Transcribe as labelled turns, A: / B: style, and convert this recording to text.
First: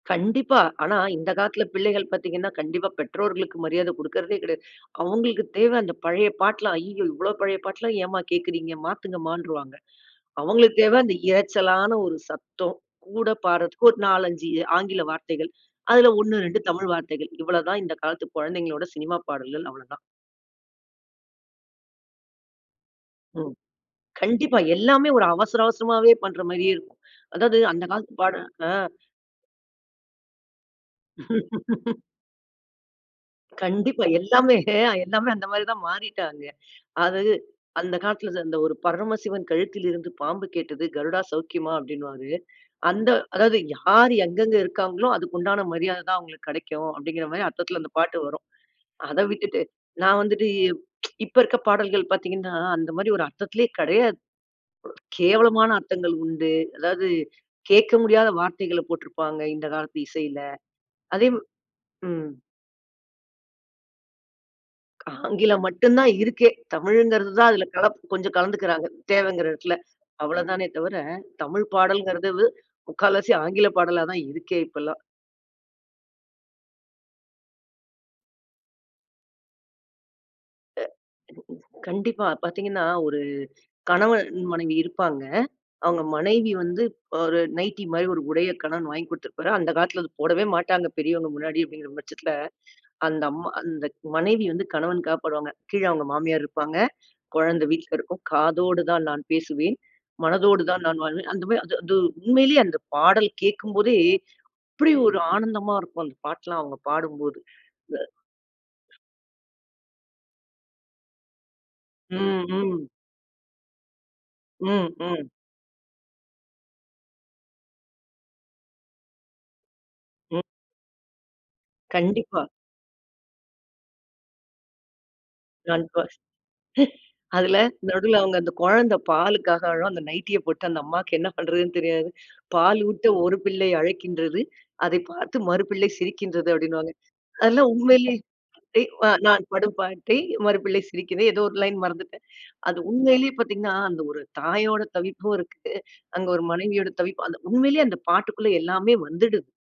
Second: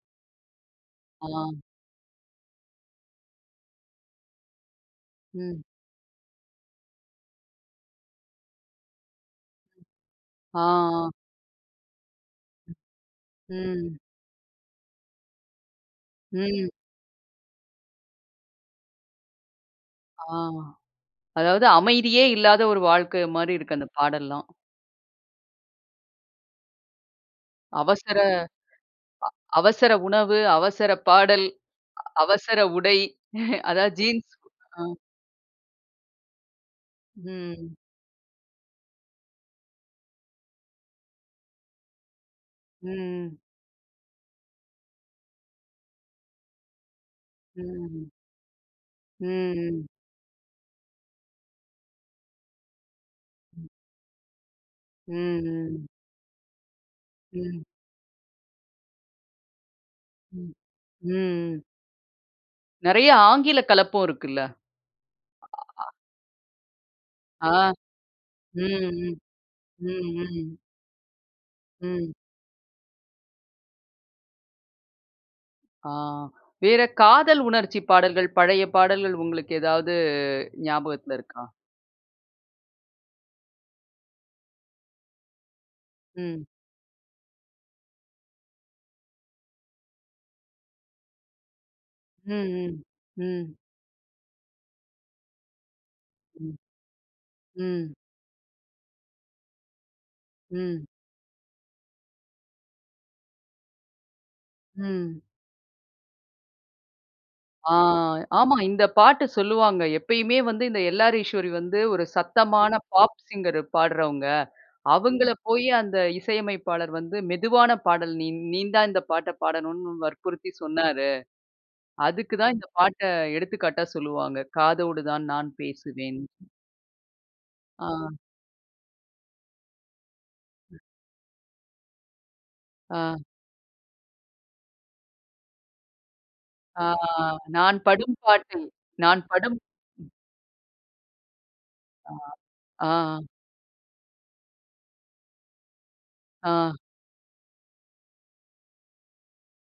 A: கண்டிப்பா. ஆனா, இந்த
B: ஆ.
A: காலத்துல பிள்ளைகள் பாத்தீங்கன்னா, கண்டிப்பா பெற்றோர்களுக்கு மரியாதை குடுக்கறதே கெடையாது. அவுங்களுக்கு
B: ம்.
A: தேவ அந்த பழைய பாட்டுலாம் "அய்யய்யோ! இவ்ளோ பழைய பாட்டுலாம் ஏமா கேக்குறீங்க? மாத்துங்கமான்ருவாங்க".
B: ஆ.
A: அவுங்களுக்கு தேவ
B: ஆ.
A: அந்த இரைச்சலான ஒரு சத்தம். கூட பாடுறதுக்கு
B: ம்.
A: ஒரு 4, 5 ஆங்கில வார்த்தைகள். அதுல 1,2
B: ம்.
A: தமிழ் வார்த்தைகள். இவ்ளதான் இந்த காலத்து குழந்தைகளோட சினிமா பாடல்கள் அவ்ளோதான்.
B: ஆ. அதாவது அமைதியே இல்லாத ஒரு வாழ்க்கை
A: ம்.
B: மாரி இருக்கு, அந்த பாடல்ளாம்.
A: கண்டிப்பா. எல்லாமே ஒரு அவசர, அவசரமாவே பண்ற மாரியே இருக்கும். அதாவது அந்த காலத்து
B: அவசர அ
A: பாடல் அ
B: அவசர உணவு, அவசர பாடல், அவசர உடை அதாவது
A: கண்டிப்பா.
B: ஜீன்ஸ்
A: எல்லாமே
B: ம்.
A: எல்லாமே அந்த மாரிதான் மாறிட்டாங்க. அது
B: ம்.
A: அந்த காலத்துல அந்த ஒரு பரமசிவன் கழுத்திலிருந்து பாம்பு கேட்டது கருடா சௌக்கியமா அப்டின்னுவாரு. அந்த
B: ம்ம்.
A: அதாவது யார் எங்கெங்க இருக்காங்களோ அதுக்கு உண்டான மரியாதைதான் அவுங்களுக்கு கெடைக்கும், அப்டிங்கிற மாரி அர்த்தத்துல அந்த
B: ம்ஹ்ம்.
A: பாட்டு வரும். அத விட்டுட்டு
B: ம்ஹ்ம்.
A: நான் வந்துட்டு இப்ப இருக்க பாடல்கள் பாத்தீங்கன்னா, அந்த மாரி ஒரு அர்த்தத்திலே கெடையாது. கேவலமான
B: ம்ஹ்ம்.
A: அர்த்தங்கள் உண்டு. அதாவது
B: ம்.
A: கேக்க முடியாத வார்த்தைகள போட்டுருப்பாங்க இந்த காலத்து இசைல. அதே
B: ம்ம்.
A: ம்.
B: நெறையா ஆங்கில கலப்பும் இருக்குல்ல.
A: ஆங்கிலம் மட்டும்தான் இருக்கே. தமிழ்ங்கிறதுதான்
B: ஆ.
A: அதுல கலப்பு, கொஞ்சம் கலந்துக்குறாங்க,
B: ம்ம்.
A: தேவைங்கிற எடத்துல.
B: ம். ம்.
A: அவ்ளோதானே தவிர தமிழ்
B: ம்.
A: பாடல்ங்கிறது முக்கால்வாசி ஆங்கில பாடலாதான் இருக்கே இப்பலாம்.
B: ஆ. வேற காதல் உணர்ச்சி பாடல்கள், பழைய பாடல்கள் உங்களுக்கு ஏதாவது ஞாபகத்துல இருக்கா?
A: கண்டிப்பா. பாத்தீங்கன்னா ஒரு கணவன் மனைவி இருப்பாங்க. அவுங்க
B: ம்.
A: மனைவி வந்து ஒரு நைட்டி மாரி ஒரு உடைய கணவன் வாங்கி குடுத்திருப்பாரு. அந்த காலத்துல அத போடவே மாட்டாங்க. பெரியவங்க முன்னாடி அப்டிங்கிற பட்சத்துல.
B: ம்ம்.
A: அந்த அம்மா
B: ம்.
A: அந்த மனைவி வந்து கணவனுக்காக பாடுவாங்க. கீழ அவங்க மாமியார்
B: ம்.
A: இருப்பாங்க, கொழந்தை வீட்ல
B: ம்.
A: இருக்கும். காதோடுதான் நான் பேசுவேன்.
B: ம்.
A: மனதோடுதான் நான் வாழ்வேன். அந்த மாரி, அது அது உண்மையிலே அந்த பாடல் கேக்கும்போதே, அப்டி ஒரு
B: ம்.
A: ஆனந்தமா இருக்கும் அந்த பாட்டுலாம் அவுங்க பாடும்போது.
B: ஆ. ஆமா. இந்த பாட்டு சொல்லுவாங்க. எப்பயுமே வந்து இந்த எல்ஆர் ஈஸ்வரி வந்து ஒரு
A: ம்.
B: சத்தமான
A: ம்.
B: பாப் சிங்கர் பாடுறவங்க.
A: ம். ம்.
B: அவங்கள போயி அந்த இசையமைப்பாளர் வந்து, மெதுவான பாடல் நீ நீந்தான் இந்த பாட்டைப் பாடணும்னு
A: ம்.
B: வற்புறுத்தி சொன்னாரு. அதுக்கு
A: கண்டிப்பா.
B: தான் இந்த பாட்ட எடுத்துக்காட்டா சொல்லுவாங்க. காதோடு தான் நான்
A: [unintelligible]
B: பேசுவேன்.
A: அதுல
B: ஆ.
A: நடுல அவுங்க அந்த கொழந்த பாலுக்காக அழும். அந்த நைட்டிய போட்டு அந்த அம்மாக்கு என்ன பண்றதுன்னு தெரியாது.
B: ஆ
A: பாலூட்ட ஒரு பிள்ளை அழைக்கின்றது. அதைப் பார்த்து மறு பிள்ளை சிரிக்கின்றது
B: ஆ.
A: அப்டின்னுவாங்க.
B: ஆ.
A: அதுலாம்
B: நான்
A: உண்மையிலே,
B: படும் பாட்டில், நான்
A: நான்
B: படும்
A: படும் பாட்டை மறு பிள்ளை சிரிக்கிறது ஏதோ ஒரு லைன்
B: ஆ,
A: மறந்துட்டேன். அது
B: ஆ
A: உண்மையிலே பாத்தீங்கன்னா, அந்த ஒரு தாயோட தவிப்பும் இருக்கு. அங்க ஒரு
B: ஆ.
A: மனைவியோட தவிப்பு அந்த உண்மையிலே அந்த பாட்டுக்குள்ள எல்லாமே வந்துடுது.